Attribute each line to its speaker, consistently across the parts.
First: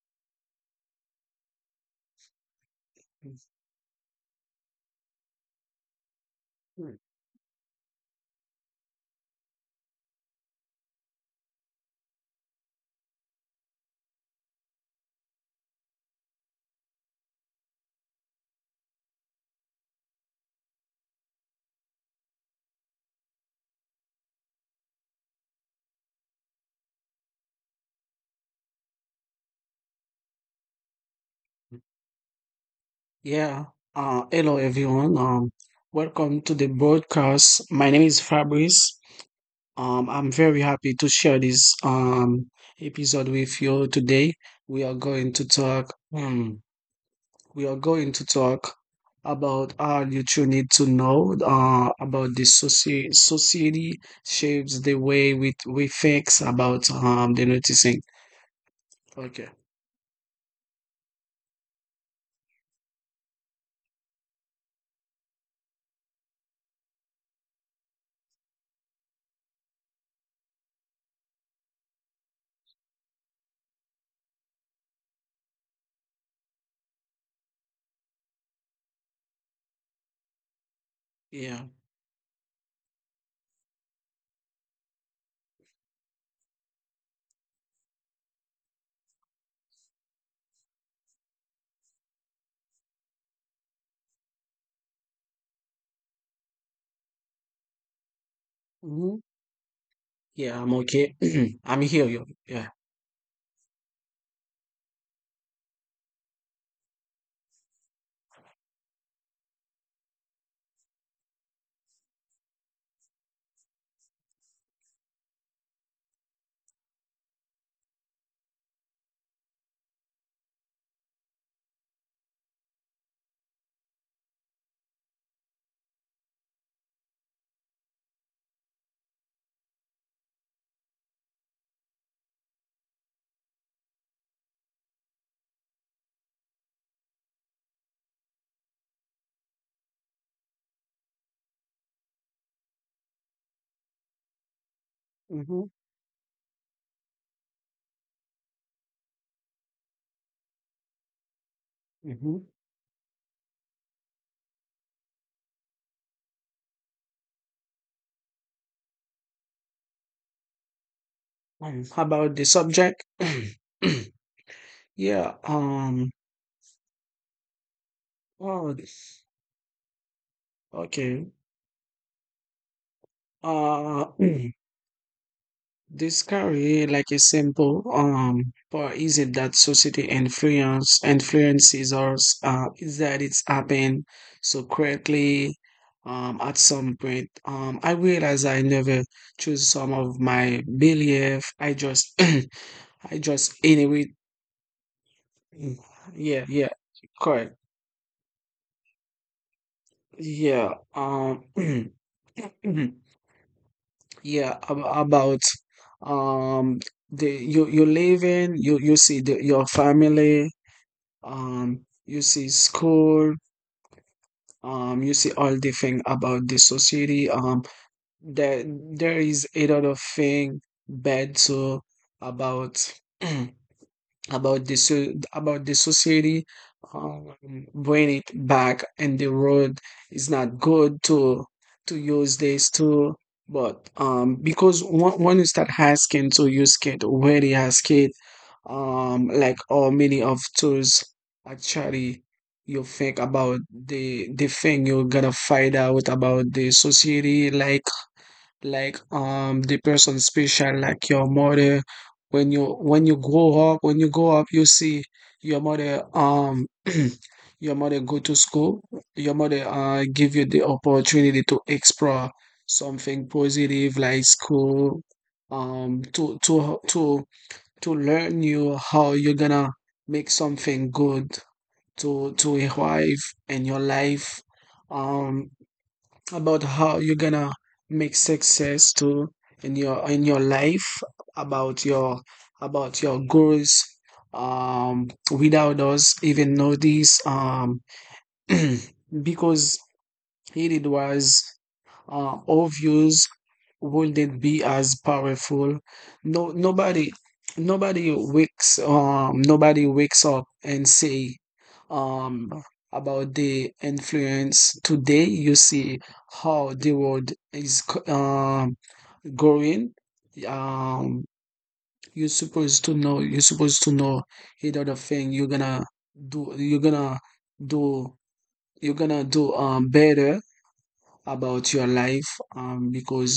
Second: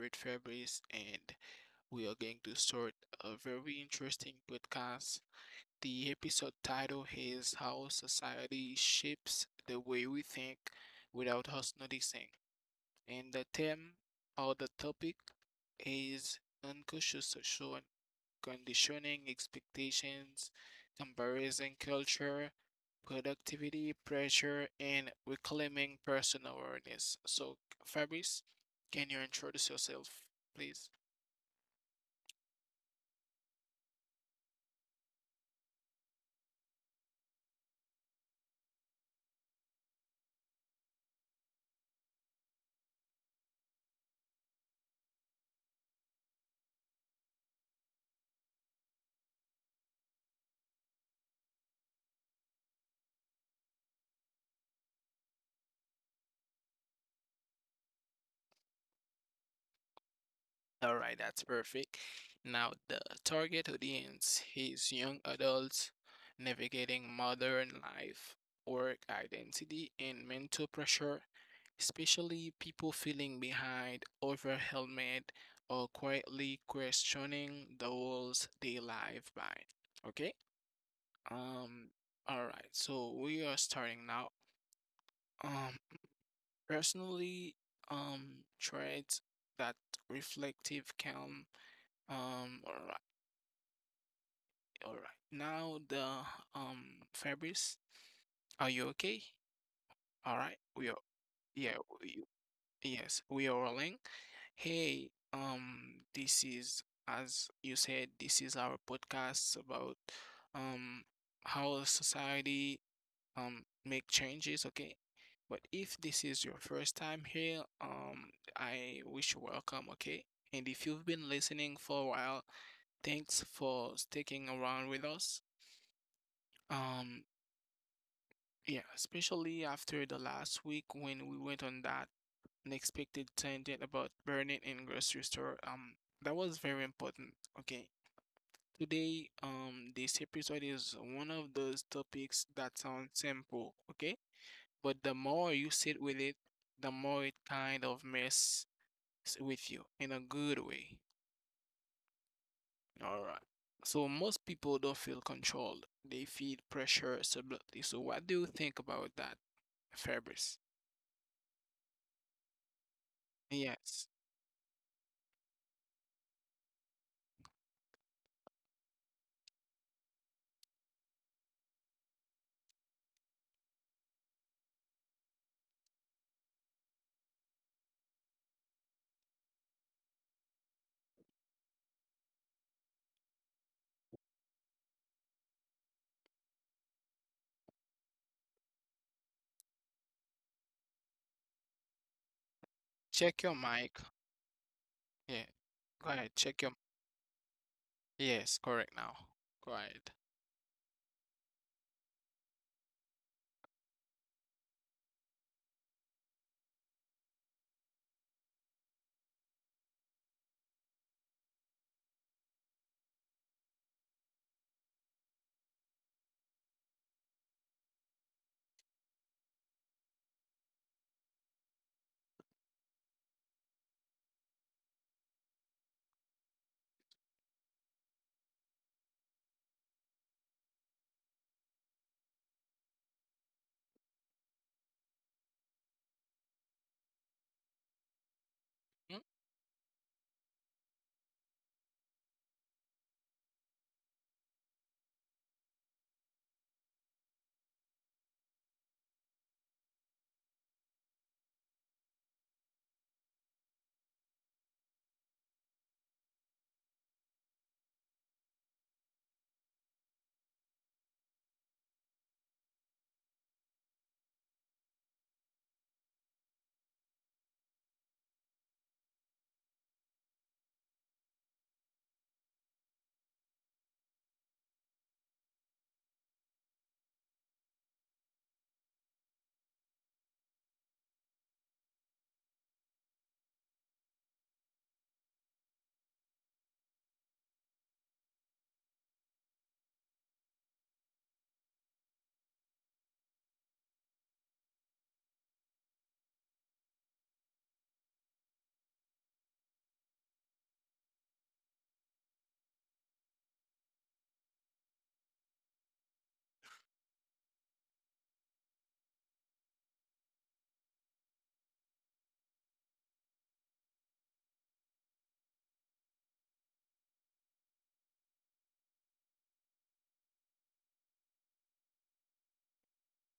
Speaker 1: with Fabrice and we are going to start a very interesting podcast. The episode title is How Society Shapes the Way We Think Without Us Noticing, and the theme or the topic is unconscious social conditioning, expectations, comparison culture, productivity, pressure, and reclaiming personal awareness. So, Fabrice, can you introduce yourself, please?
Speaker 2: Yeah. Hello, everyone. Welcome to the broadcast. My name is Fabrice. I'm very happy to share this episode with you today. We are going to talk. We are going to talk about all that you need to know. About the society shapes the way we think about the noticing. Okay.
Speaker 1: All right, that's perfect. Now, the target audience is young adults navigating modern life, work identity, and mental pressure, especially people feeling behind over helmet or quietly questioning the rules they live by. Okay?
Speaker 2: Yeah.
Speaker 1: Um all right. So we are starting now. Um personally traits that reflective calm all right. All right. Now the Fabrice, are you
Speaker 2: hmm
Speaker 1: okay? All right.
Speaker 2: Yeah, I'm
Speaker 1: We are
Speaker 2: okay.
Speaker 1: yeah,
Speaker 2: I'm here.
Speaker 1: We
Speaker 2: You. Yeah.
Speaker 1: Yes, we are rolling. Hey, this is, as you said, this is our podcast about um how society make changes, okay? But if this is your first time here, I wish you welcome, okay? And if you've been listening for a while, thanks for sticking around with us. Um, yeah, especially after the last week when we went on that unexpected tangent about burning in grocery store. That was very important. Okay, today, this episode is one of those topics that sound simple, okay? But the more
Speaker 2: Mm-hmm.
Speaker 1: you sit with it, the more it kind of messes with you in a good way.
Speaker 2: Mhm.
Speaker 1: All right. So most people don't feel controlled. They feel pressure subtly. So what do you think about that, Fabrice?
Speaker 2: How about the subject?
Speaker 1: Yes.
Speaker 2: Yeah, um, oh, okay. Uh, mm, this career, like, is simple, but is it that society influences us? Is that it's happened so quickly, at some point? I realize I never choose some of my belief. I
Speaker 1: Check your
Speaker 2: just
Speaker 1: mic.
Speaker 2: anyway.
Speaker 1: Yeah. Go ahead.
Speaker 2: Yeah,
Speaker 1: Check
Speaker 2: yeah,
Speaker 1: your.
Speaker 2: correct.
Speaker 1: Yes, correct now. Go ahead.
Speaker 2: Yeah, um, about um the you live in you see the, your family, you see school, you see all the thing about the society. There there is a lot of thing bad too about about the about the society um, bring it back and the road is not good to use this too. But because one, when you start asking to use kit where they ask it,
Speaker 1: Mm,
Speaker 2: like all many of tools actually. You think about the thing you're gonna find out about the society, like the person special like your mother. When you when you grow up, when you grow up you see your mother your mother go to school, your mother give you the opportunity to explore something positive like school, um to to to to learn you how you're gonna make something good to arrive in your life, um about how you're gonna make success to in your life, about your goals, without us even know this Because it was all views wouldn't be as powerful. No, nobody nobody wakes up and say, um, about the influence today. You see how the world is, going. Um, you're supposed to know. You're supposed to know either the thing you're gonna do. You're gonna do. Better about your life, because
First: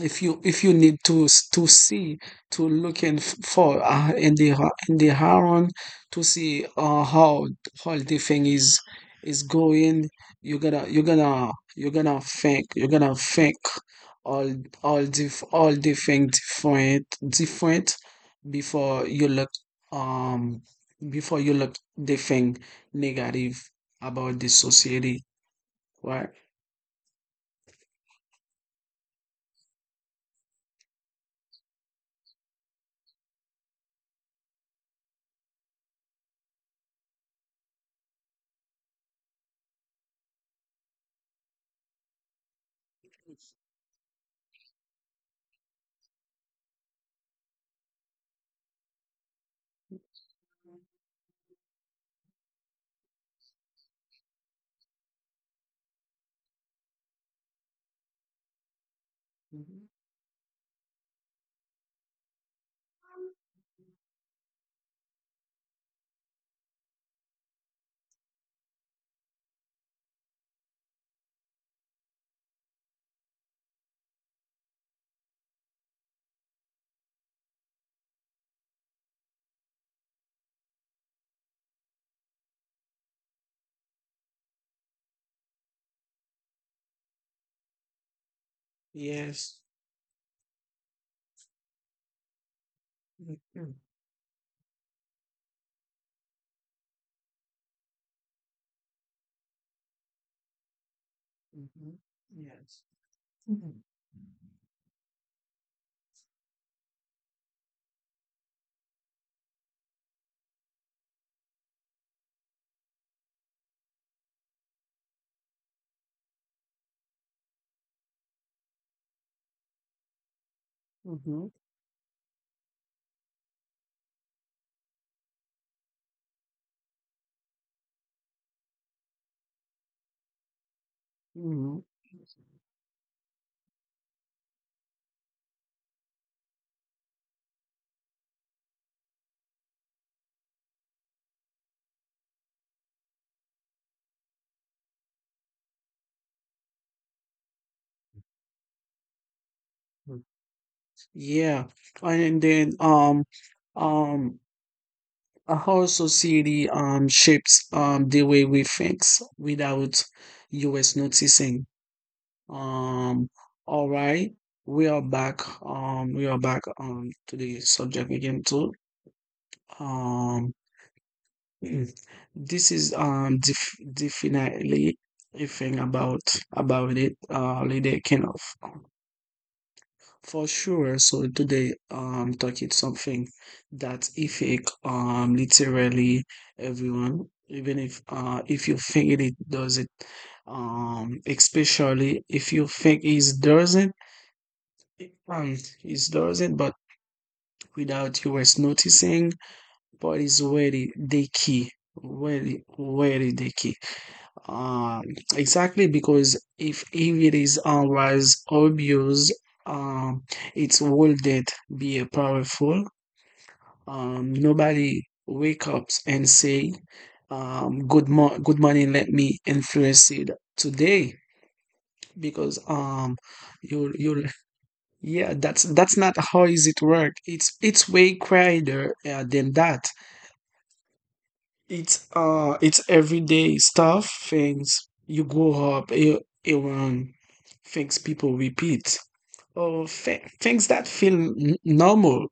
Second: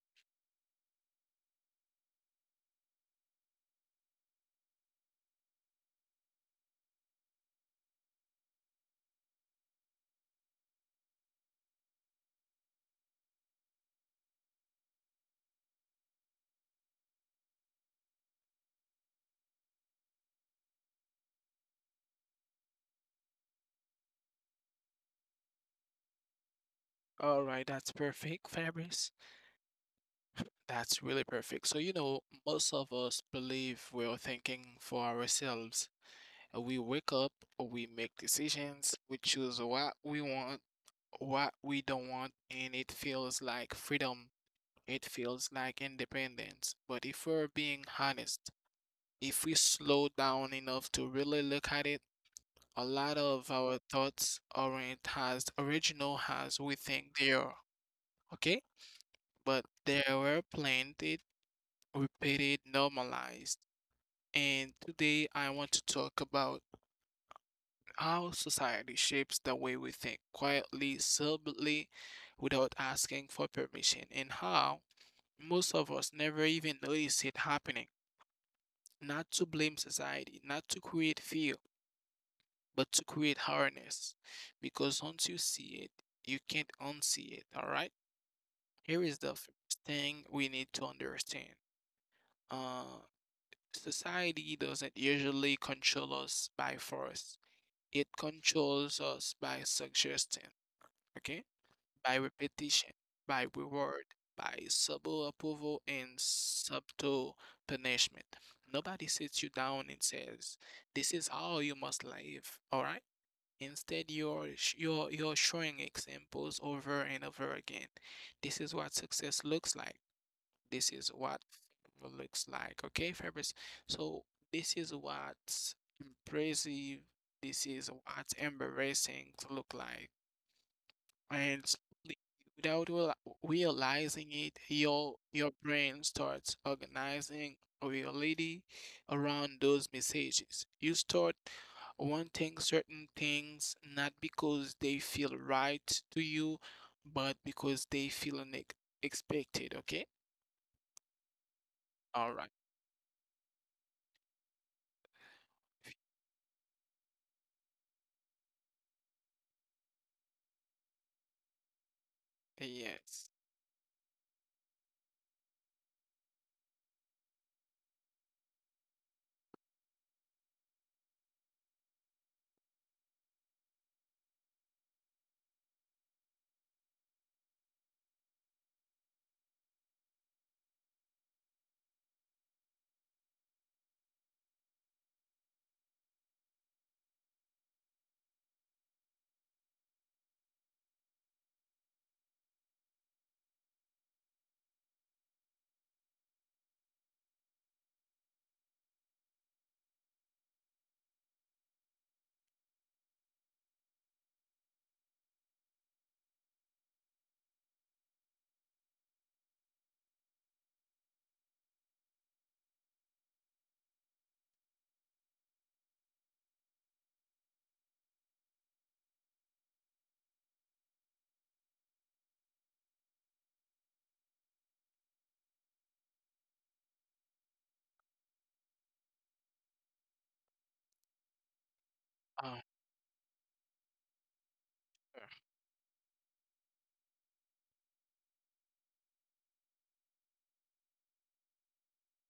Speaker 2: if you need to to see to look in for in the in the haron to see how the thing is going, you're gonna think all all the thing different before you look um before you look the thing negative about the society, right?
Speaker 1: all right, that's perfect, Fabrice. That's really perfect. So, you know, most of us believe we're thinking for ourselves. We wake up, we make decisions, we choose what we want, what we don't want, and it feels like freedom. It feels like independence, but if we're being honest, if we slow down enough to really look at it, a lot of our thoughts aren't as original as we think they are, okay? But
Speaker 2: hmm
Speaker 1: they were planted, repeated, normalized. And today I want to talk about how society shapes the way we think quietly, subtly, without asking for permission, and how most of us never even notice it happening. Not to blame society, not to create fear, but to create awareness. Because once you see it, you can't unsee it. All right. Here is the
Speaker 2: Yes.
Speaker 1: first thing we need to understand. Uh,
Speaker 2: Mm-hmm.
Speaker 1: society doesn't usually control us by force. It controls us by suggestion. Okay.
Speaker 2: Mm-hmm.
Speaker 1: By
Speaker 2: Yes.
Speaker 1: repetition, by
Speaker 2: Mm-hmm.
Speaker 1: reward, by subtle approval, and subtle punishment. Nobody sits you down and says, "This is how you must live." All right. Instead, you're showing examples over and over again. This is what success looks like. This is what
Speaker 2: Mm-hmm.
Speaker 1: favor looks like. Okay, Fabrice. So this is what impressive. This is what embarrassing look like. And
Speaker 2: Mm-hmm.
Speaker 1: slowly, without realizing it, your brain starts organizing reality around those messages. You start wanting certain things not because they feel right to you, but because they feel expected. Okay.
Speaker 2: Yeah,
Speaker 1: All
Speaker 2: and
Speaker 1: right.
Speaker 2: then um I also see the shapes the way we think without us noticing. Um,
Speaker 1: Yes.
Speaker 2: all right, we are back. We are back to the subject again too. Um, mm, this is definitely a thing about it. Lady kind of for sure. So today, talking something that affect literally everyone. Even if you think it does it, especially if you think it doesn't. And it doesn't, but without you was noticing, but it's really the key. Really, really the key. Um, exactly, because if it is always obvious, um, it wouldn't be a powerful. Nobody wake up and say, good morning, let me influence it today because you yeah, that's not how is it work. It's way quieter than that.
Speaker 1: Uh,
Speaker 2: It's everyday stuff, things you grow up around, things people repeat, or things that feel normal.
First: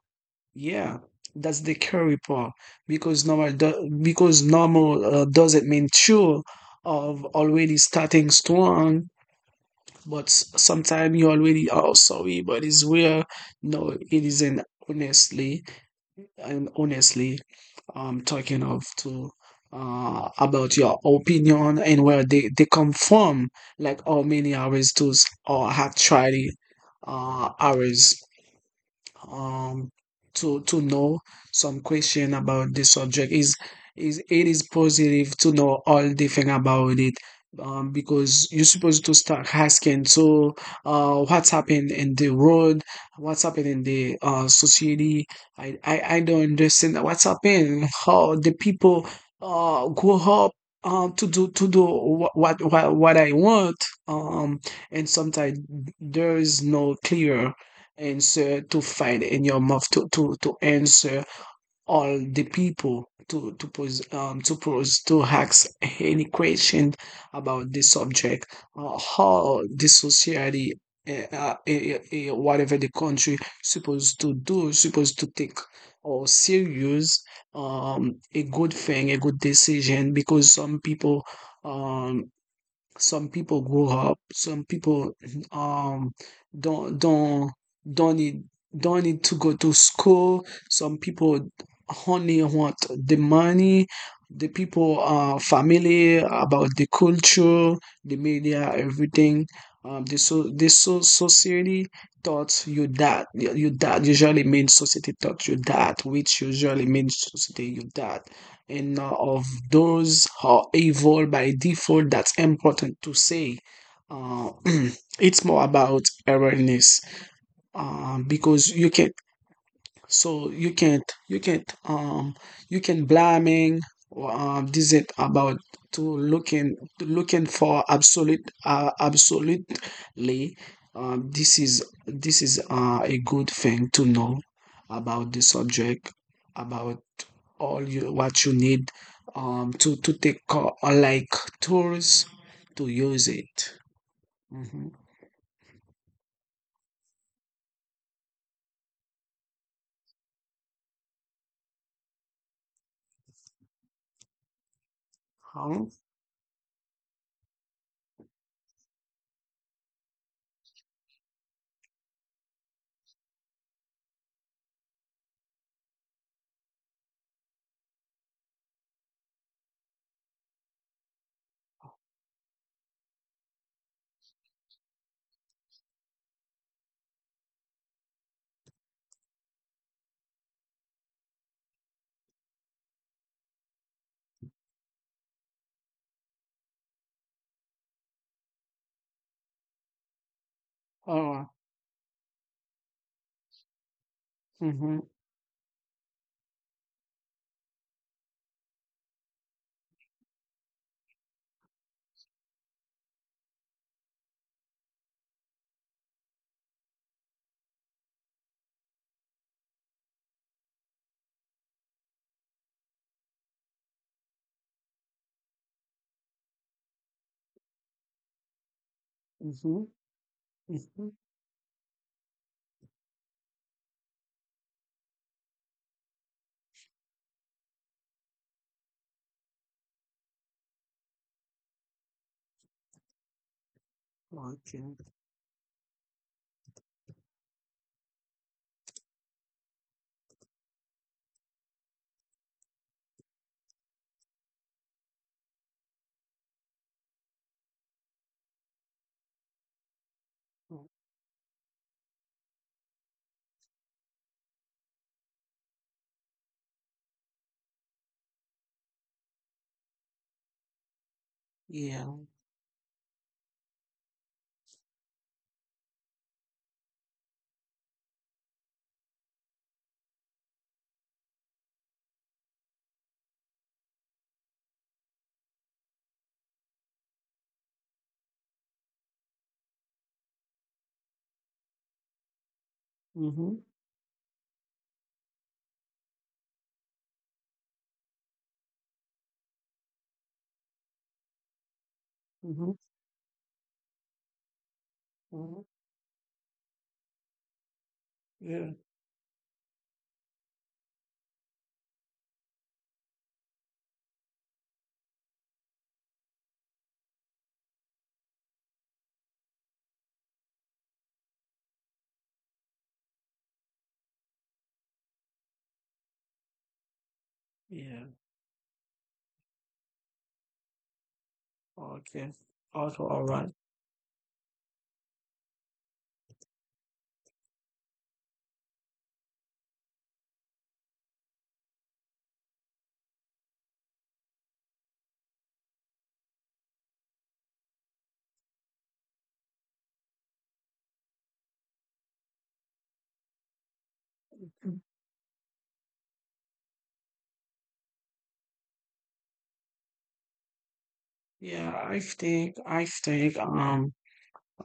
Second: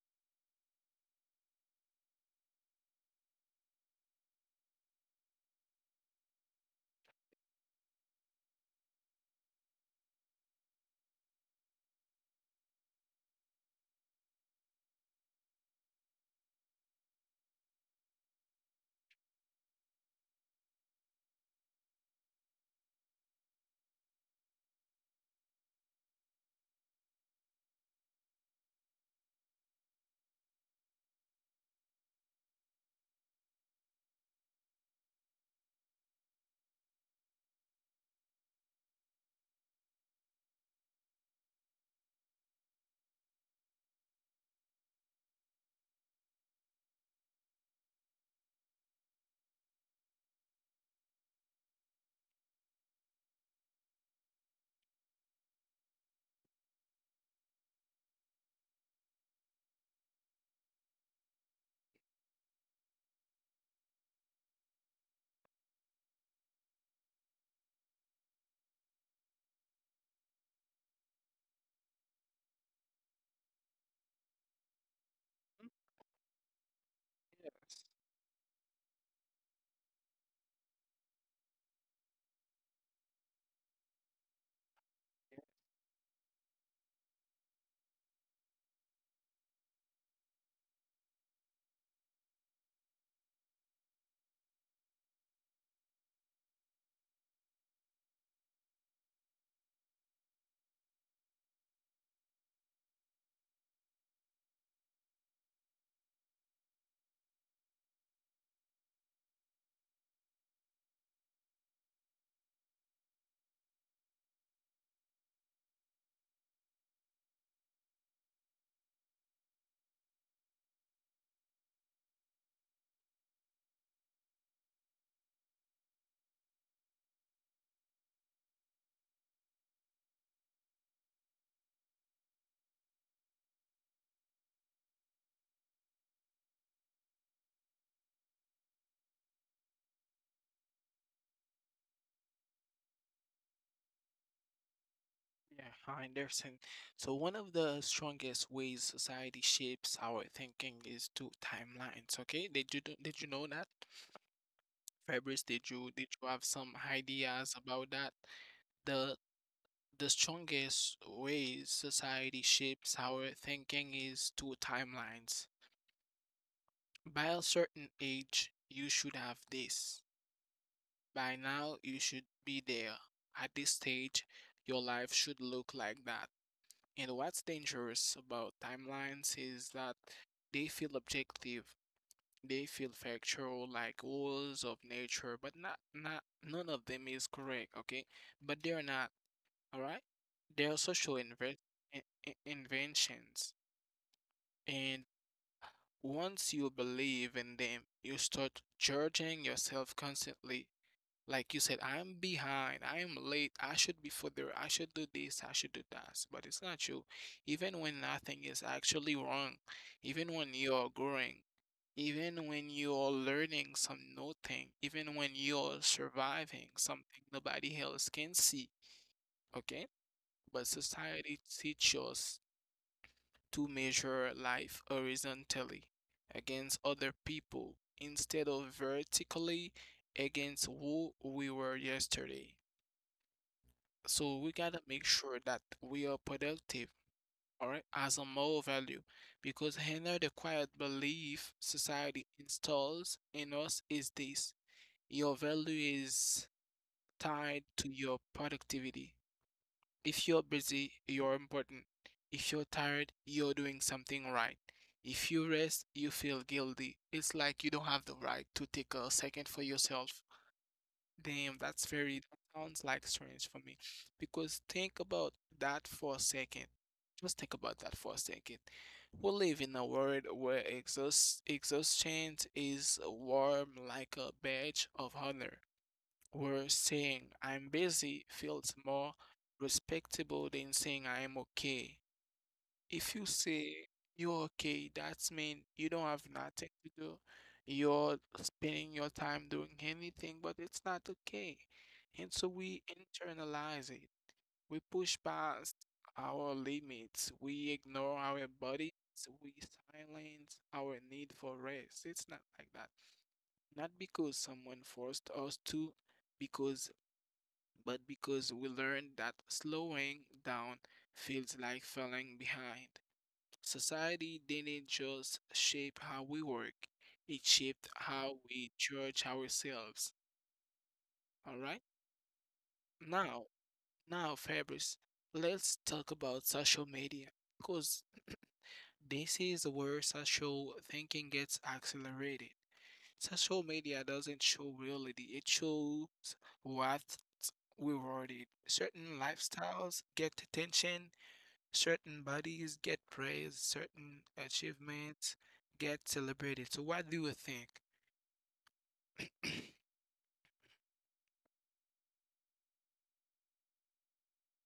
Speaker 2: Yeah, that's the curry part because normal because normal doesn't mean true of already starting strong, but sometimes you already are sorry, but it's where no it isn't honestly. And honestly, talking of to about your opinion and where they come from, like how many hours tools or have tried it, hours um to know some question about the subject, is it is positive to know all the thing about it, because you're supposed to start asking so what's happened in the world, what's happened in the society. I don't understand what's happened, how the people grow up to do what what I want, um and sometimes there is no clear answer to find in your mouth to answer all the people to pose to pose to ask any question about the subject, how the society eh, uh, eh, eh, whatever the country supposed to do supposed to take or serious
Speaker 1: yes.
Speaker 2: a good thing a good decision, because um some people grow up. Some people um don't don't don't need to go to school. Some people only want the money. The people are familiar about the culture, the media, everything. The society taught you that usually means society taught you that, which usually means society you that, and of those who are evil by default, that's important to say. Uh, it's more about awareness, because you can so you can't you can blaming, this is about to looking, looking for absolute absolutely, this is, a good thing to know about the subject, about all you what you need to take like tools to use it. Mm-hmm.
Speaker 1: Yeah, I understand. So one of the strongest ways society shapes our thinking is through timelines, okay? Did you know that? Fabrice,
Speaker 2: how,
Speaker 1: did you have some ideas about that? The strongest ways society shapes our thinking is through timelines. By a certain age, you should have this. By now, you should be there. At this stage, your life should look like that. And what's dangerous about timelines is that they feel objective, they feel factual, like rules of nature, but not none of them is correct, okay? But they're not, all right? They're social
Speaker 2: oh,
Speaker 1: inve- in- inventions,
Speaker 2: mm-hmm,
Speaker 1: and once you believe in them, you start judging yourself constantly. Like you said, I'm behind, I'm late, I should be further, I should do this, I should do that. But it's not true. Even when nothing is actually wrong, even when you're growing, even when you're learning some new thing, even when you're surviving something nobody else can see,
Speaker 2: mm-hmm,
Speaker 1: okay? But
Speaker 2: mm-hmm.
Speaker 1: society teaches us to measure life horizontally against other people instead of vertically against who we were yesterday. So we gotta
Speaker 2: Okay.
Speaker 1: make sure that we are productive, all right, as a moral value, because another the quiet belief society installs in us is this: your value is tied to your productivity. If you're busy, you're important. If you're tired, you're doing something right. If you rest, you feel guilty. It's like you don't have the right to take a second for yourself. Damn, that's
Speaker 2: Yeah.
Speaker 1: very, that sounds like strange for me. Because think about that for a second. Just think about that for a second. We live in a world where exhaustion is warm like a badge of honor, where saying I'm busy feels more respectable than saying I'm okay. If you
Speaker 2: Mm-hmm.
Speaker 1: say you're okay, that's mean you don't have nothing to do. You're spending your time doing anything, but it's not okay. And so
Speaker 2: Mm-hmm.
Speaker 1: we internalize it. We push
Speaker 2: hmm
Speaker 1: past our limits. We ignore our
Speaker 2: Yeah.
Speaker 1: bodies. We silence our need for rest. It's not like that. Not because someone forced us to, because but because we learned that slowing down feels like falling behind. Society didn't just shape how we work, it shaped
Speaker 2: Yeah.
Speaker 1: how we judge ourselves. All right?
Speaker 2: Okay. Also, all
Speaker 1: Now,
Speaker 2: right.
Speaker 1: now, Fabrice, let's talk about social media because this is where social thinking gets accelerated. Social media doesn't show reality, it shows what rewarded. Certain lifestyles get attention, certain bodies get praised, certain achievements get celebrated. So what do you think?
Speaker 2: I think um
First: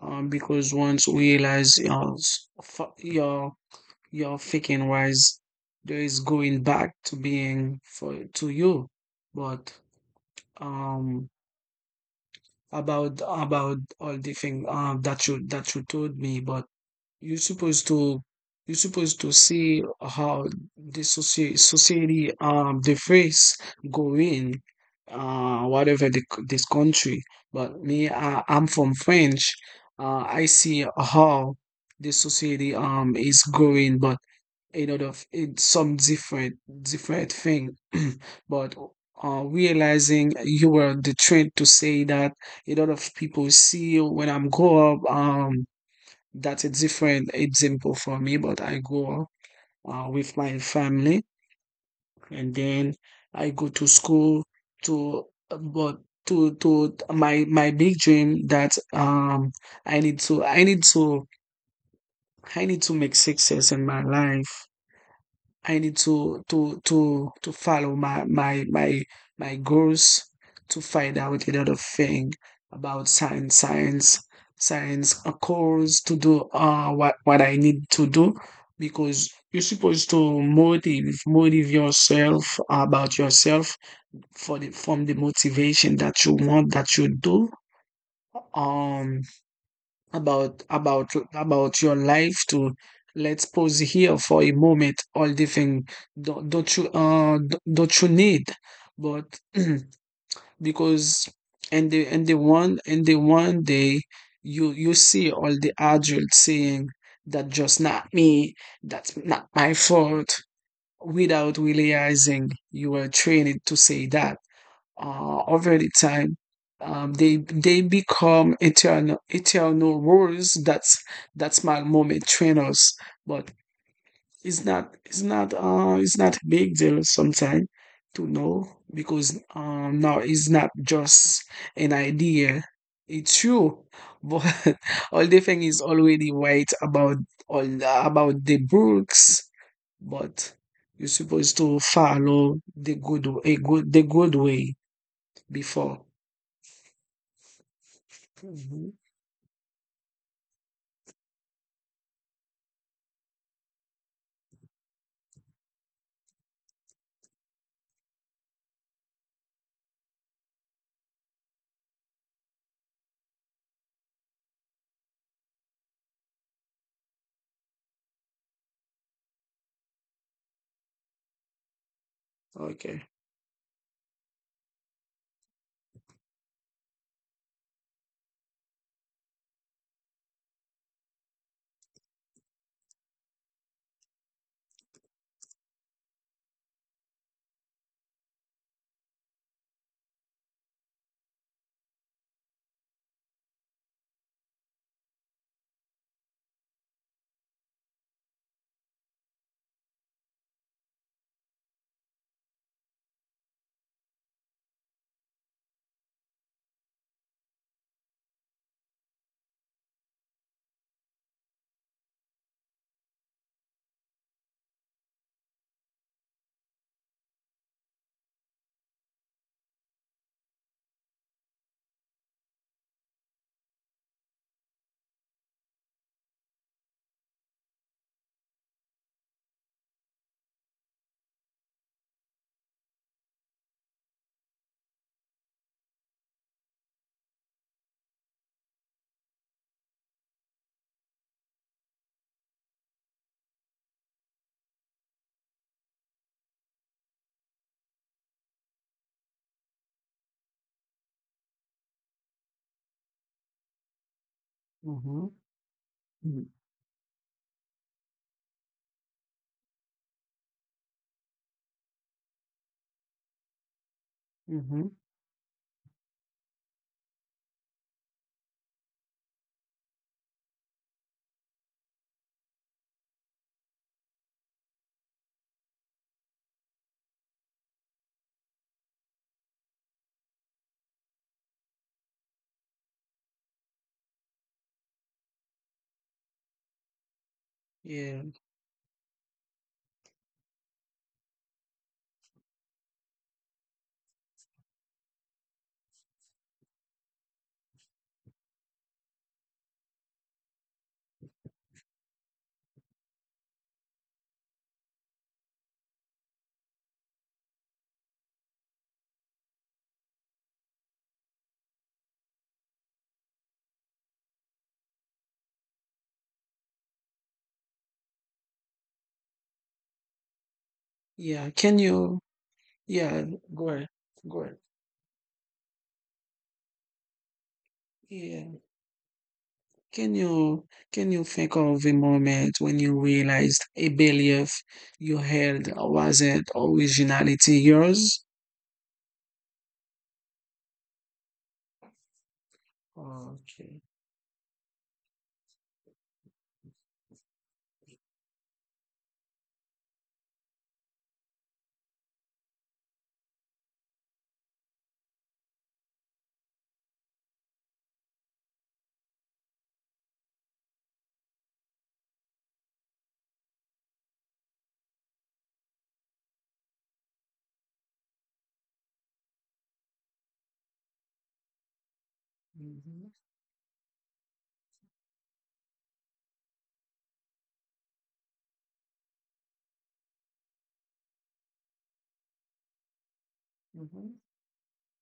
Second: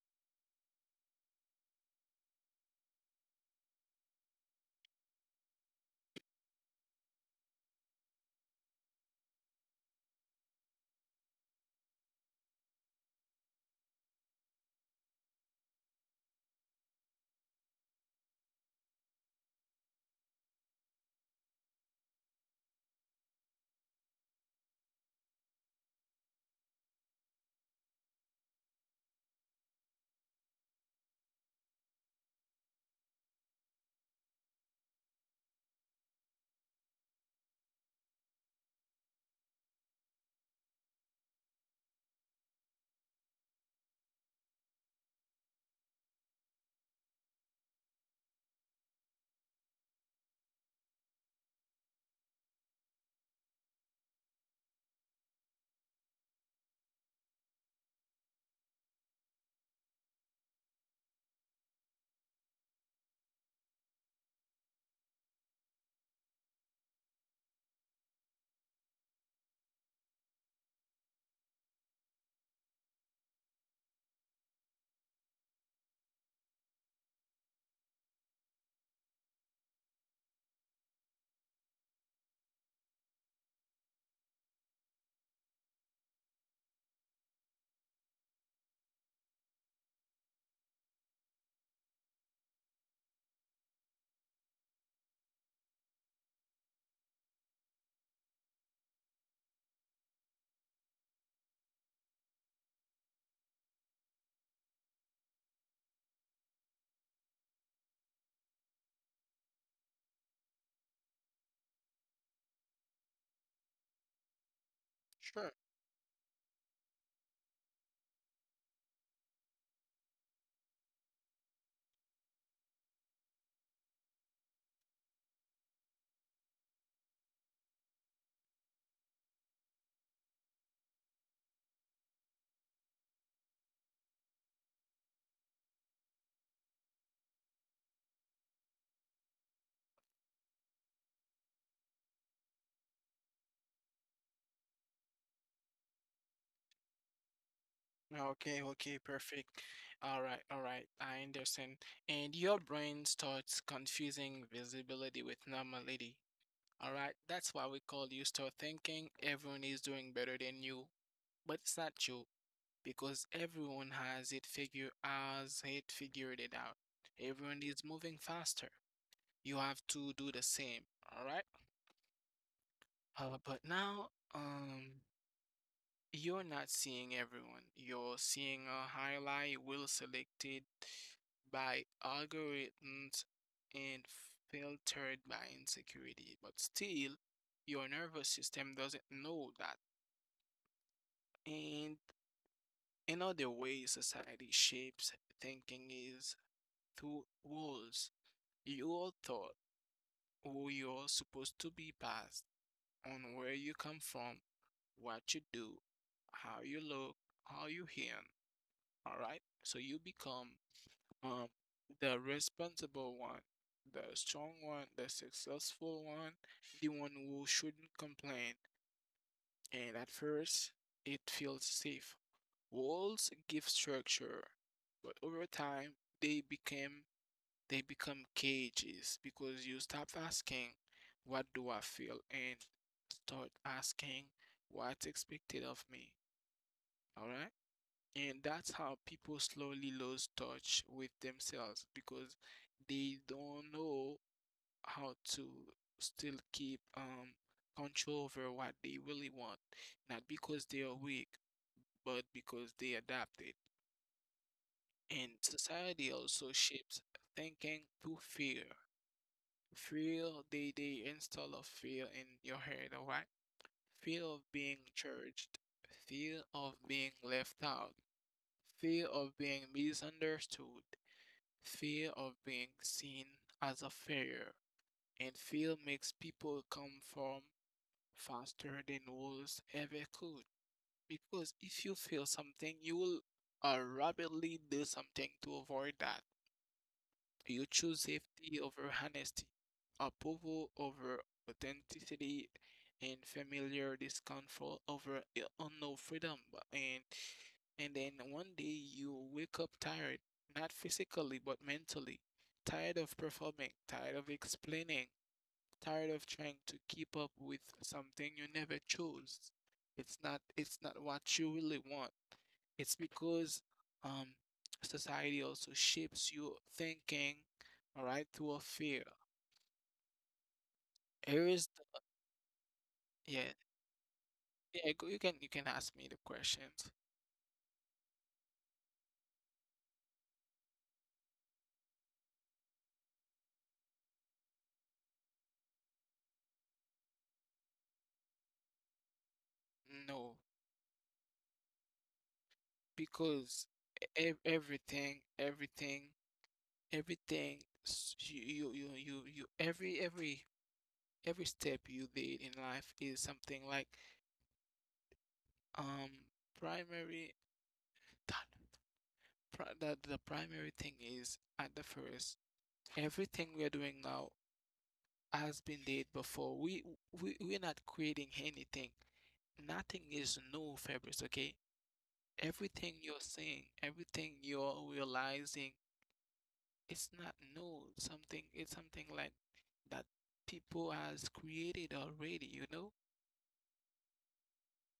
Speaker 2: um because once we realize your Your thinking wise, there is going back to being for to you. But um about all the thing that you told me, but you're supposed to you're supposed to see how the society the face going whatever the, this country. But I'm from French. I see how the society is going, but you know the it's some different different thing but realizing you were the trend to say that a lot of people see when I'm grow up, that's a different example for me, but I grow up with my family, and then I go to school to, but to my big dream that i need to i need to I need to make success in my life. I need to follow my goals to find out a lot of thing about science, a course to do what I need to do, because you're supposed to motive yourself about yourself for the from the motivation that you want that you do. Um about your life to let's pause here for a moment. All the thing don't you don't you need, but because and the one day you see all the adults saying that just not me, that's not my fault, without realizing you were trained to say that
Speaker 1: Sure.
Speaker 2: over the time. They become eternal rules. That's my moment trainers, but it's not a big deal sometimes to know, because now it's not just an idea. It's true, but all the thing is already right about all about the books, but you're supposed to follow the good a good the good way before.
Speaker 1: Okay,
Speaker 2: Mhm.
Speaker 1: okay, perfect. All right, I understand. And your brain starts confusing visibility with normality. All right, that's why we call you start thinking everyone is doing better than you. But it's not true because everyone has it figured as it figured it out. Everyone is moving faster. You have to do the same, all right?
Speaker 2: Okay.
Speaker 1: But now, um, you're not seeing everyone. You're seeing a highlight well selected by algorithms and filtered by insecurity. But still, your nervous system doesn't know that. And another way society shapes thinking is through walls. Your thought, who you're supposed to be past. On where you come from, what you do, how you look, how you hear. All right. So you become um, the responsible one, the strong one, the successful one, the one who shouldn't complain. And at first, it feels safe. Walls give structure, but over time, they became they become cages because you stop asking, what do I feel? And start asking, what's expected of me? All right. And that's how people slowly lose touch with themselves because they don't know how to still keep control over what they really want. Not because they are weak, but because they adapted.
Speaker 2: Mm-hmm.
Speaker 1: And society also shapes thinking to fear. Feel the install of fear in your head, all right? Fear of being
Speaker 2: Mm-hmm.
Speaker 1: judged, fear of being left out, fear of being misunderstood, fear of being seen as a failure, and fear makes people come from faster than wolves ever could. Because if you feel something, you will rapidly do something to avoid that. You choose
Speaker 2: Yeah.
Speaker 1: safety over honesty, approval over authenticity, and familiar discomfort over unknown freedom. And then one day you wake up tired, not physically but mentally, tired of performing, tired of explaining, tired of trying to keep up with something you never chose. It's not what you really want. It's because um, society also shapes your thinking, all right, through a fear.
Speaker 2: Yeah.
Speaker 1: Here is
Speaker 2: Can you? Yeah.
Speaker 1: the, yeah,
Speaker 2: Go ahead. Go ahead.
Speaker 1: yeah. go- You can ask me the questions.
Speaker 2: Yeah. Can you, think of a moment when you realized a belief you held wasn't originality yours?
Speaker 1: No, because
Speaker 2: Okay.
Speaker 1: everything, everything s- you every step you did in life is something like um primary that the primary thing is at the first everything we are doing now has been did before. We're not creating anything. Nothing is new, Fabrice, okay? Everything
Speaker 2: Mm-hmm.
Speaker 1: you're seeing, everything you're realizing, it's not new. Something it's something like that people has created already, you know?
Speaker 2: Mm-hmm.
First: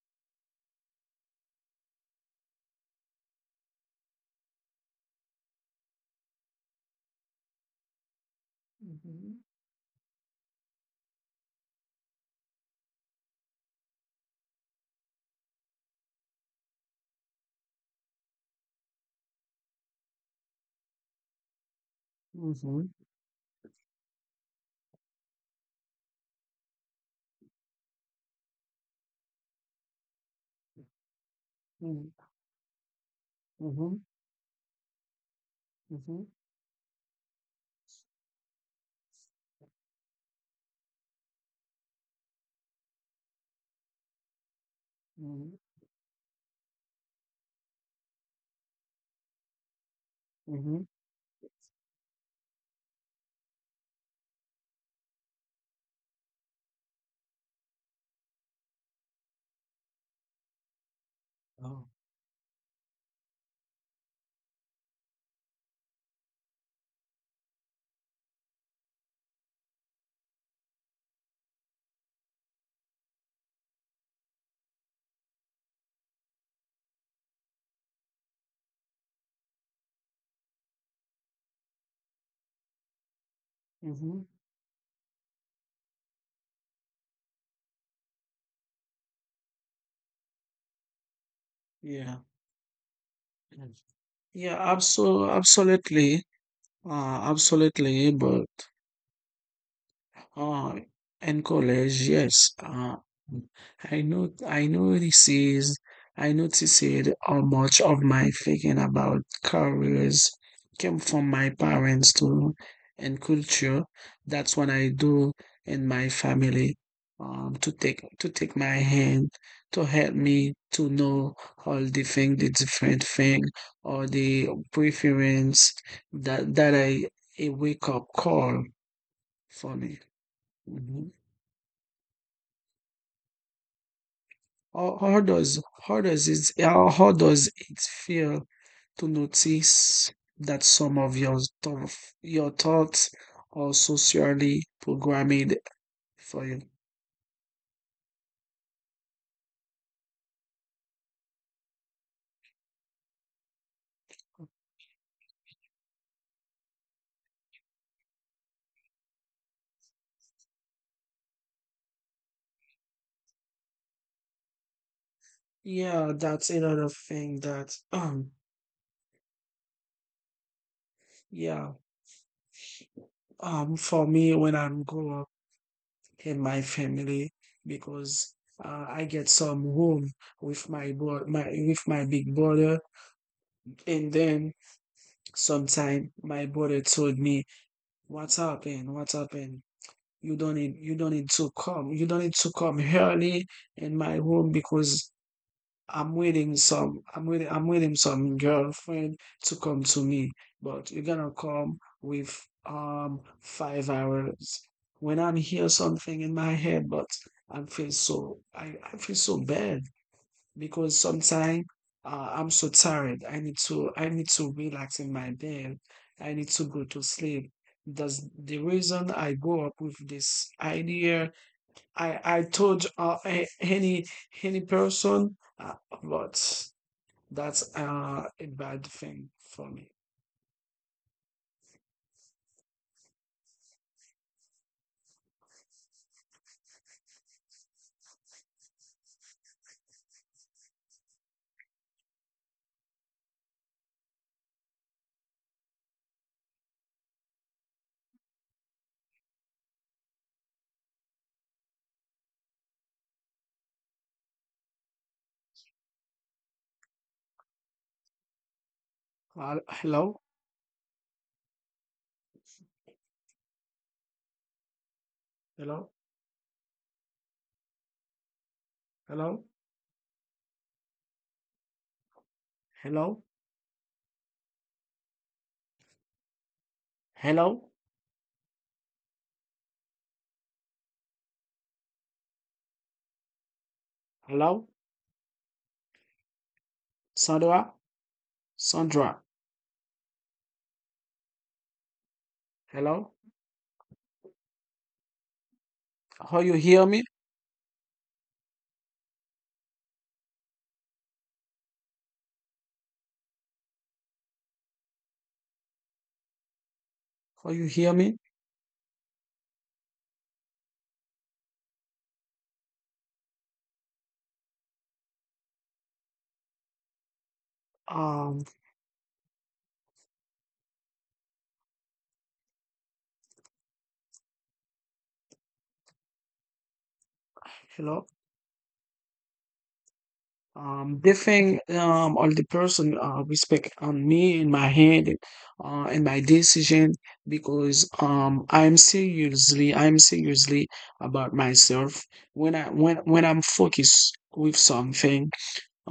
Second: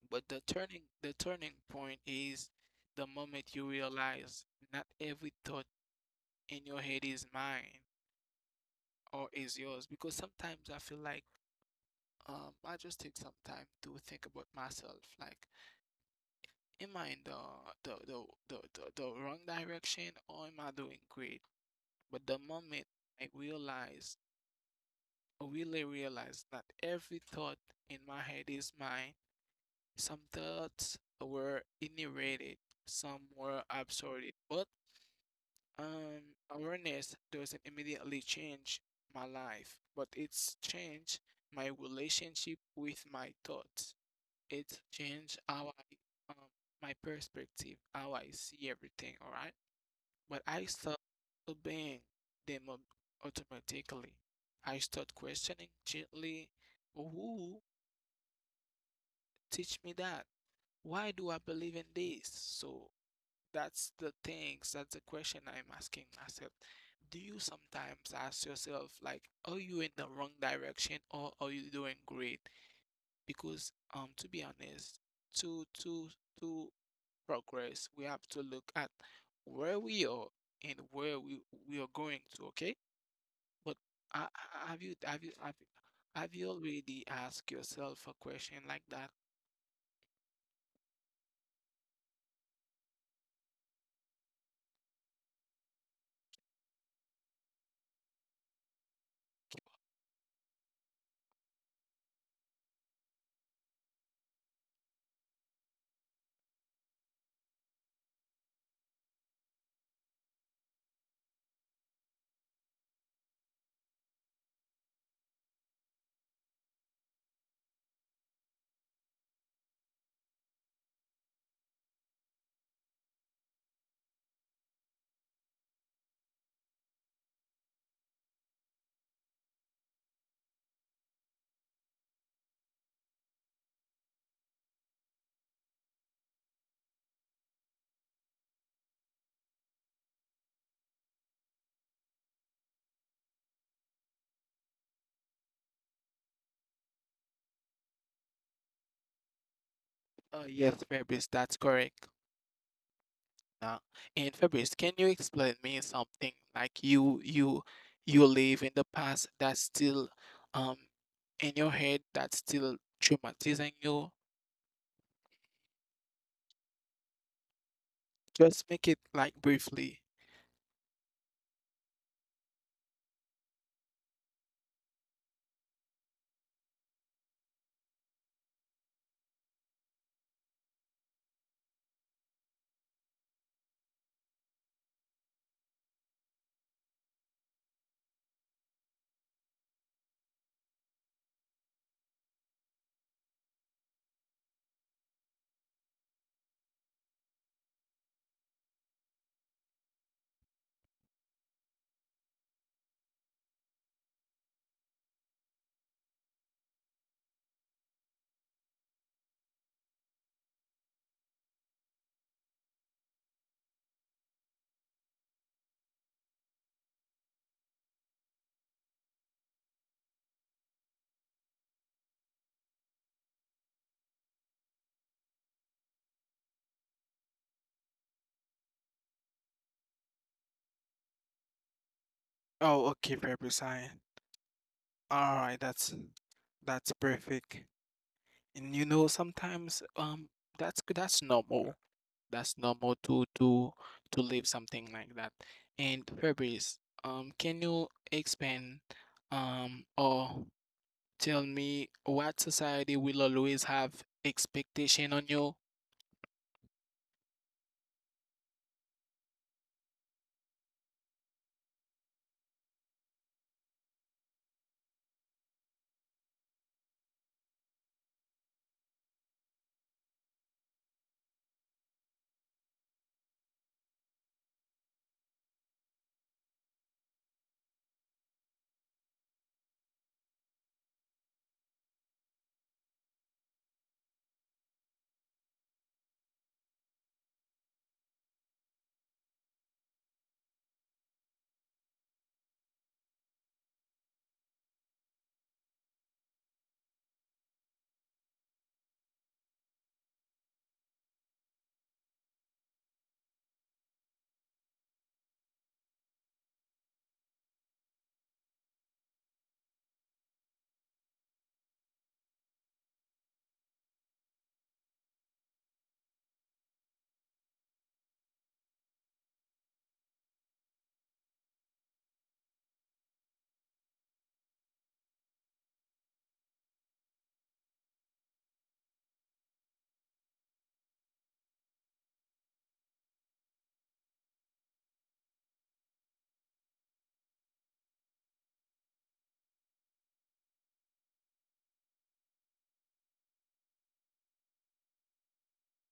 Speaker 1: But the turning point is the moment you realize not every thought in your head is mine or
Speaker 2: Mm-hmm.
Speaker 1: is yours. Because sometimes I feel like I just take some time to think about myself, like am I in the the the wrong direction or am I doing great? But the moment
Speaker 2: Mm-hmm.
Speaker 1: I realize, I really realize that every thought in my head is mine. Some thoughts were inherited, some were
Speaker 2: Mm-hmm.
Speaker 1: absorbed, but
Speaker 2: Mm-hmm.
Speaker 1: awareness doesn't immediately change my life, but it's changed my relationship with my thoughts. It's changed
Speaker 2: Mm-hmm.
Speaker 1: how I, um, my perspective, how I see everything, all right? But I
Speaker 2: Mm-hmm.
Speaker 1: start obeying them automatically. I start questioning gently, who teach me that? Why do I believe in
Speaker 2: Oh.
Speaker 1: this? So that's the things, that's the question I'm asking myself. Do you sometimes ask yourself like, are you in the wrong direction or are you doing great? Because to be honest, to to to progress, we have to look at where we are and where we are going to, okay? But
Speaker 2: Mm-hmm.
Speaker 1: have you have you already asked yourself a question like that?
Speaker 2: Yeah. Yes. Yeah, absolutely, absolutely, but. Ah, in college, yes. I know this is, I noticed how much of my thinking about careers came from my parents too, and culture. That's what I do in my family, to take my hand, to help me to know all the thing, the different thing, or the preference that I a wake up call for me. Mhm. How does how does it feel to notice that some of your your thoughts are socially programmed for you?
Speaker 1: Yes, Fabrice, that's correct. Uh, and Fabrice, can you explain me something like you live in the past that's still um in your head that's still traumatizing you?
Speaker 2: Yeah, that's another thing that
Speaker 1: Just make it like briefly.
Speaker 2: yeah. For me when I'm grow up in my family because I get some home with my bro my with my big brother. And then sometime my brother told me, "What happened, what happened? You don't need you don't need to come you don't need to come early in my room because I'm waiting some I'm waiting some girlfriend to come to me, but you're gonna come with 5 hours." When I'm here, something in my head, but I feel so bad because sometimes I'm so tired. I need to relax in my bed. I need to go to sleep. That's the reason I go up with this idea. I told any any person, but that's a bad thing for me.
Speaker 1: Oh, okay, Fabrice. I All right. That's perfect. And you know, sometimes that's normal. That's normal to to live something like that. And Fabrice, can you expand or tell me what society will always have expectation on you?
Speaker 2: Hello, hello, hello, hello, hello, hello, Sandra, Sandra. Hello, how you hear me? How you hear me? Um, hello. They think, or the person respect on me and my hand and my decision, because I'm seriously about myself. When I'm focused with something,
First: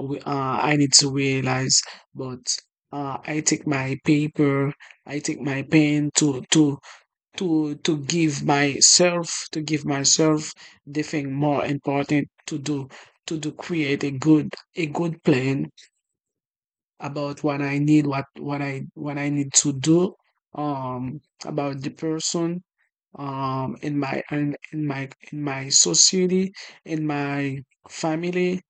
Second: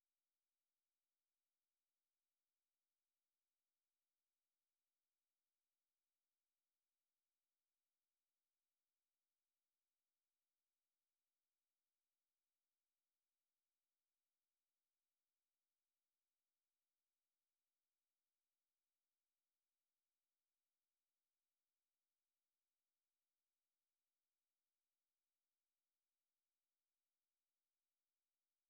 Speaker 2: we- uh, I need to realize. But I take my paper, I take my pen to give myself the thing more important to do, to do create a good plan about what I need, what I need to do, about the person, in my society, in my family,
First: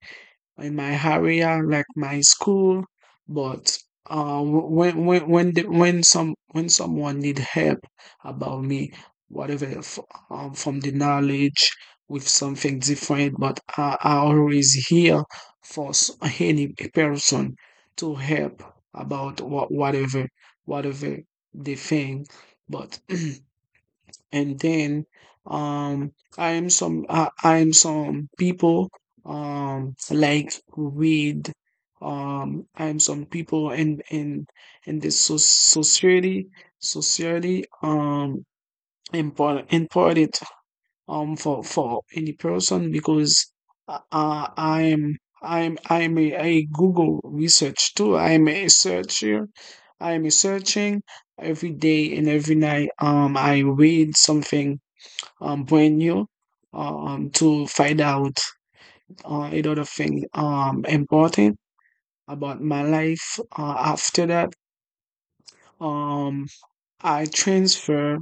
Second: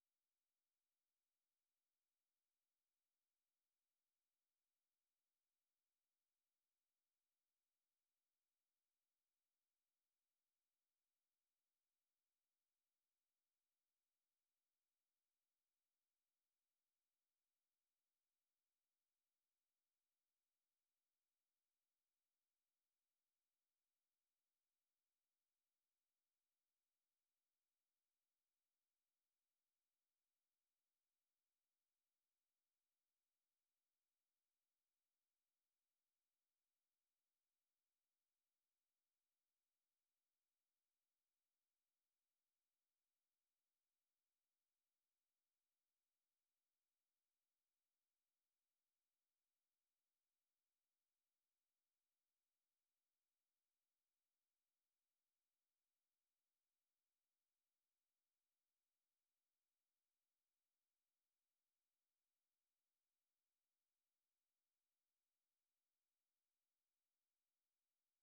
Speaker 2: in my area, like my school. But uh, when someone need help about me, whatever from the knowledge with something different. But I always here for any person to help about whatever whatever they think, but. And then um I am some people, like with, I am some people in in this society. Society, important, important, for any person, because uh, i'm I'm a Google research too. I'm a searcher, I'm a searching every day and every night. I read something, brand new, to find out a lot of things, important about my life. After that, um, I transfer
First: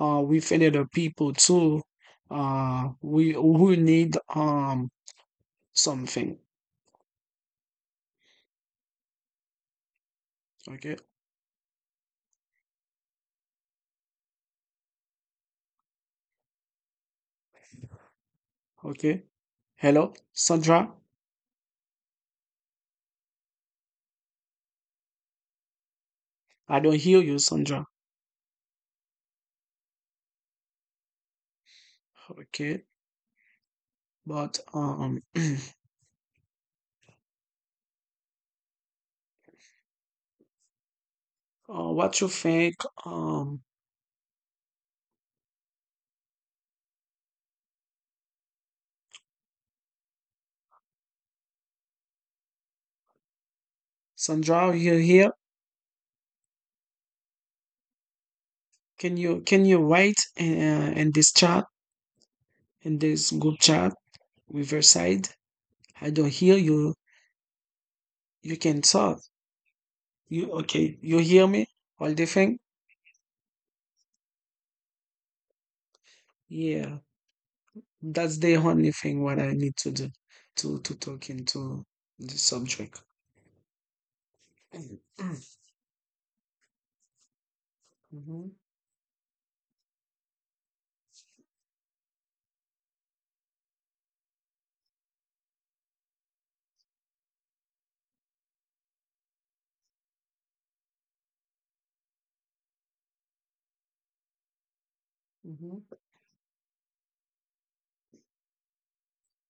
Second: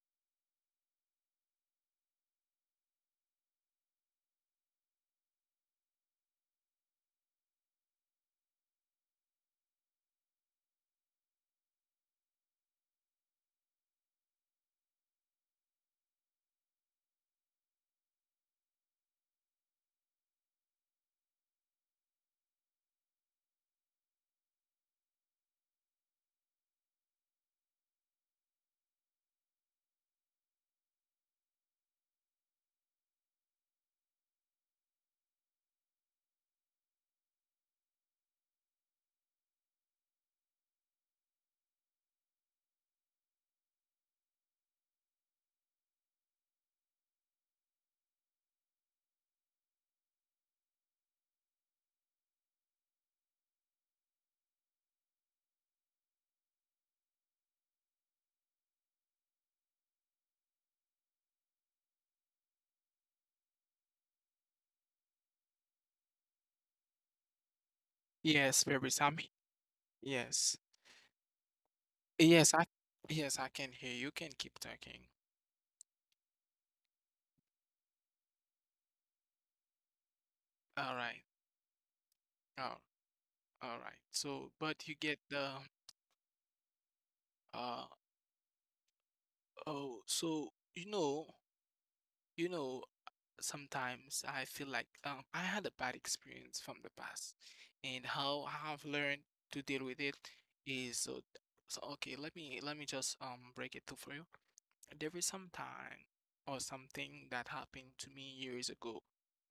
Speaker 2: with other people too. We who need something. Okay, okay. Hello, Sandra. I don't hear you, Sandra. Okay, but what you think, um, Sandra? You here? Can you write in this chat, in this group chat, Riverside? I don't hear you. You
Speaker 1: Yes,
Speaker 2: can
Speaker 1: Fabrice, I'M
Speaker 2: talk. You
Speaker 1: yes.
Speaker 2: okay? You hear me? All the
Speaker 1: Yes,
Speaker 2: thing?
Speaker 1: I yes, I can hear you. You can keep talking.
Speaker 2: Yeah, that's the only thing what I need to do to
Speaker 1: All right.
Speaker 2: talk into the
Speaker 1: Oh,
Speaker 2: subject.
Speaker 1: all right. So, but you get
Speaker 2: Mm-hmm,
Speaker 1: the uh
Speaker 2: mm-hmm,
Speaker 1: oh, so you know, sometimes I feel like I had a bad experience from the past, and how I've learned to deal with it is so, okay, let me just break it down for you. There is some time or something that happened to me years ago,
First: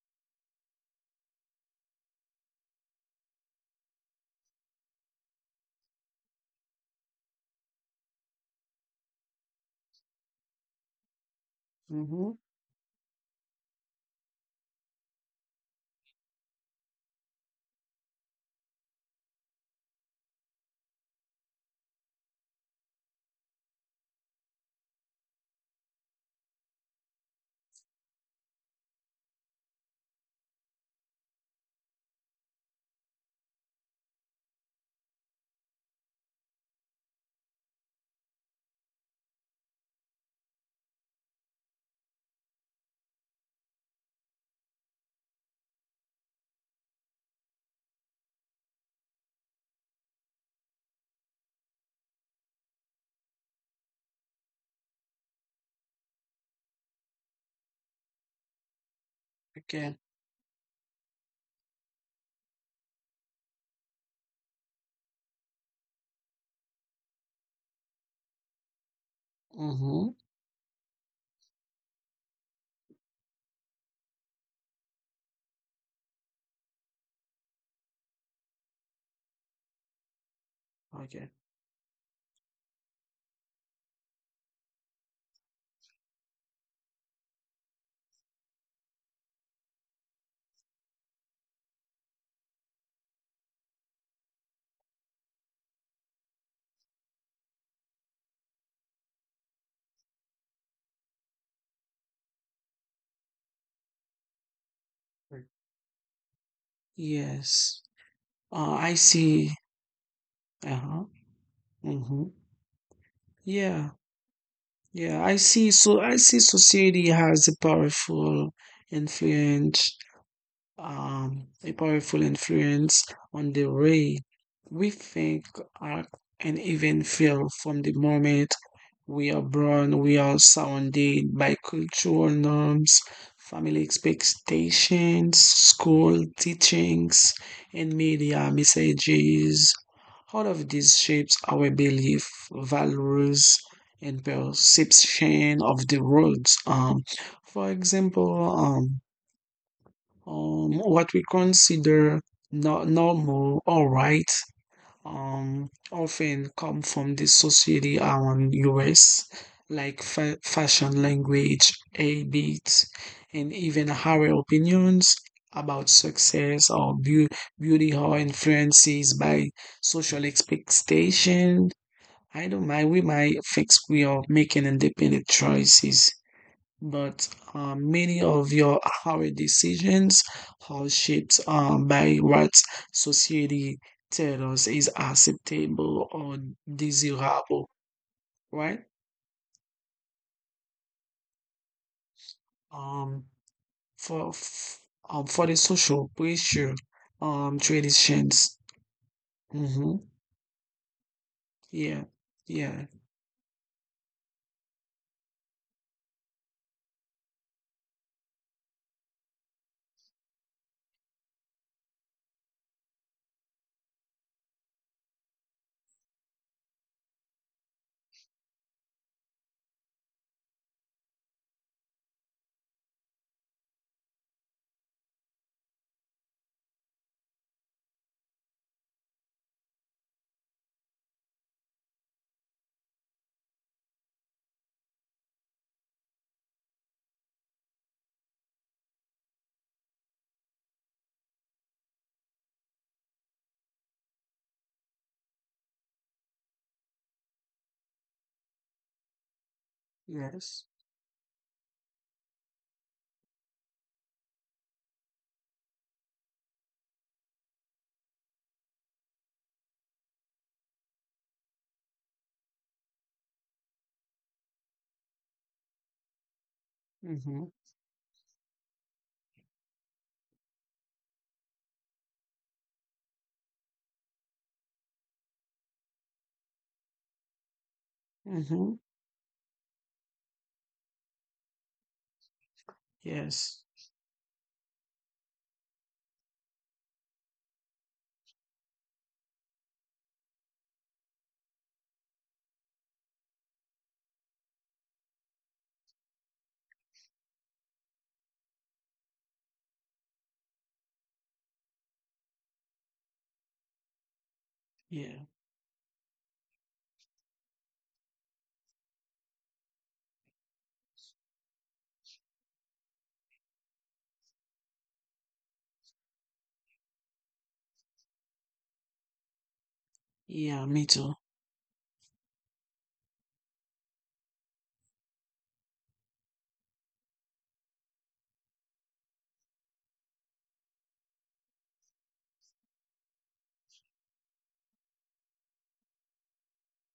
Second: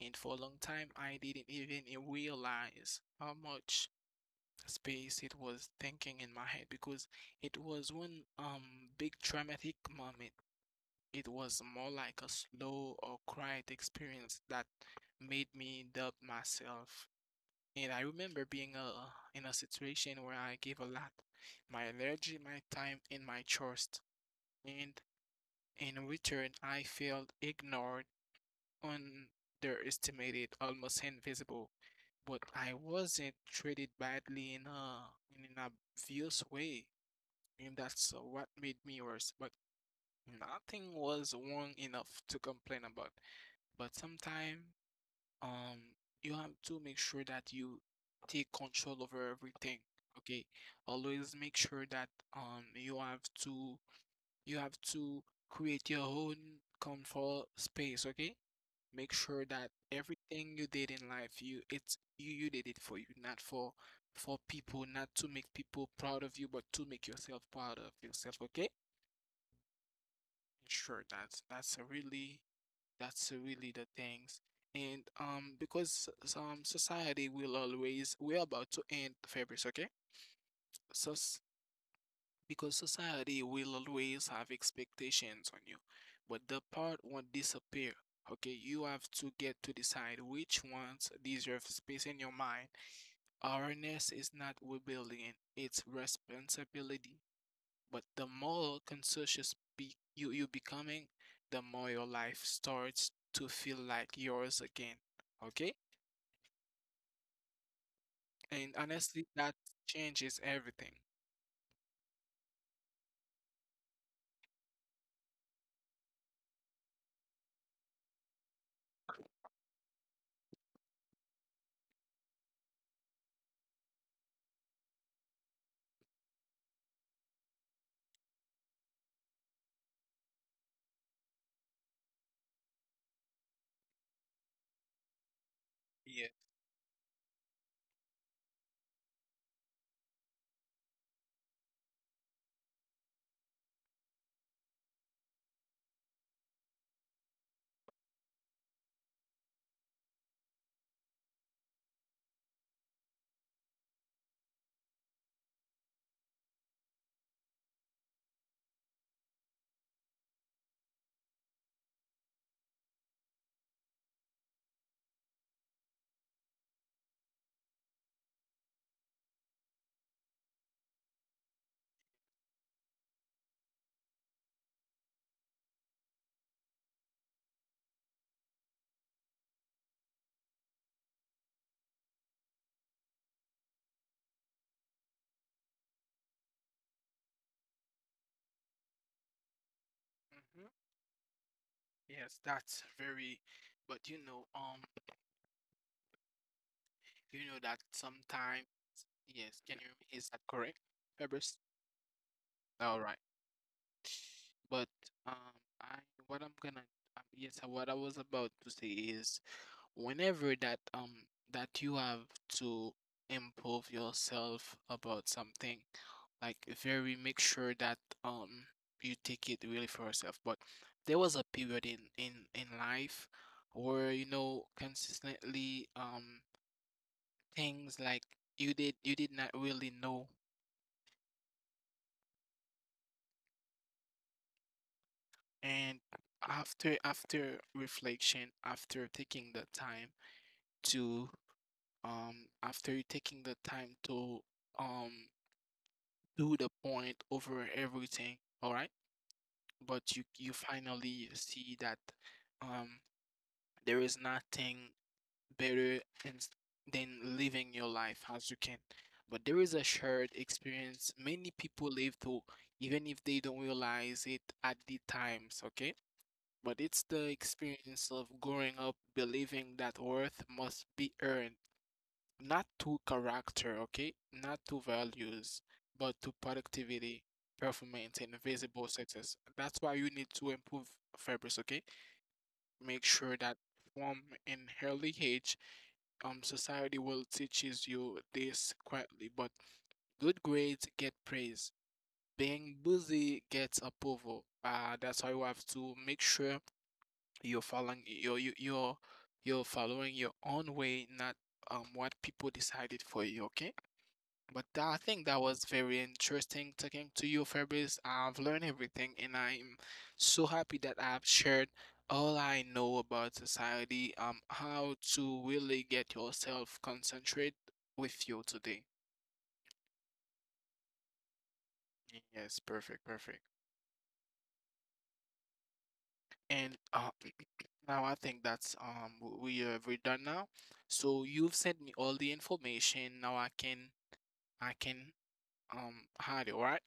Speaker 1: and for a long time I didn't even realize how much space it was thinking in my head because it was one big traumatic moment. It was more like a
Speaker 2: mm-hmm.
Speaker 1: slow or quiet experience that made me doubt myself. And I remember being in a situation where I gave a lot, my energy, my time, and my trust. And in return, I felt ignored, underestimated, almost invisible. But I wasn't treated badly in a in an obvious way. And that's what made me worse. But nothing was wrong enough to complain about. But sometimes, um, you have to make sure that you take control over everything. Okay, always make sure that you have to you have to create your own comfort space. Okay, make sure that
Speaker 2: Okay.
Speaker 1: everything you did in life, you did it for you, not for people, not to make people proud of you, but to make yourself proud of yourself. Okay.
Speaker 2: Mm-hmm.
Speaker 1: Sure, that's that's a really the things. And because some society will always, we're about to end, Fabrice, okay? So
Speaker 2: Okay.
Speaker 1: s- because society will always have expectations on you, but the part won't disappear. Okay, you have to get to decide which ones deserve space in your mind. Awareness is not rebellion, it's responsibility. But the more conscious be you you becoming, the more your life starts to feel like yours again. Okay?
Speaker 2: Yes.
Speaker 1: And
Speaker 2: I
Speaker 1: honestly,
Speaker 2: see.
Speaker 1: that changes everything.
Speaker 2: Uh-huh. Mm-hmm. Yeah. Yeah, I see. So I see society has a powerful influence, a powerful influence on the way we think, act, and even feel. From the moment we are born, we are surrounded by cultural norms, family expectations, school
Speaker 1: Yeah.
Speaker 2: teachings, and media messages. All of these shapes our belief, values, and perception of the world. For example, what we consider normal or right, often come from the society around us, like fashion language, habits, and even our opinions about success or beauty are influences by social expectation. I don't mind. We might fix we are making independent choices, but many of your our decisions are shaped, by what society tells us is acceptable or desirable, right?
Speaker 1: hmm Yes, that's
Speaker 2: Um,
Speaker 1: very, but
Speaker 2: for f- for the social pressure,
Speaker 1: you know that
Speaker 2: traditions.
Speaker 1: sometime, yes, can you
Speaker 2: Mm-hmm.
Speaker 1: hear me? Is that correct, Fabrice?
Speaker 2: Yeah, yeah,
Speaker 1: All right. But um, I what I'm gonna yes, what I was about to say is whenever that that you have to improve yourself about something, like very make sure that um you take it really for yourself. But there was a period in in life where you know consistently things like you did not really know and after reflection, after taking the time to um after you taking the time to um do the point over everything, all right? But you
Speaker 2: yes.
Speaker 1: finally see that um there is nothing better in, than living your life as you can. But there is a shared experience many people live through, even if they don't realize it at the times, okay? But it's the
Speaker 2: Mm-hmm.
Speaker 1: experience of growing up believing that worth must be earned, not to character, okay? Not to values, but to productivity, performance, and
Speaker 2: Mm-hmm.
Speaker 1: visible success. That's why you need to improve, fabrics, okay? Make sure
Speaker 2: Yes.
Speaker 1: that from an early age, society will teaches you this quietly, but good grades get praise. Being busy gets approval. That's why you have to make sure you're following you're you- you're you're following your own way, not what people decided for you, okay? I
Speaker 2: Yeah.
Speaker 1: think that was very interesting talking to you, Fabrice. I've learned everything, and I'm so happy that I've shared all I know about society, how to really get yourself concentrate with you today.
Speaker 2: Yeah. Me too.
Speaker 1: Yes, perfect, perfect. And now I think that's we're done now. So you've sent me all the information. Now I can hide it, right?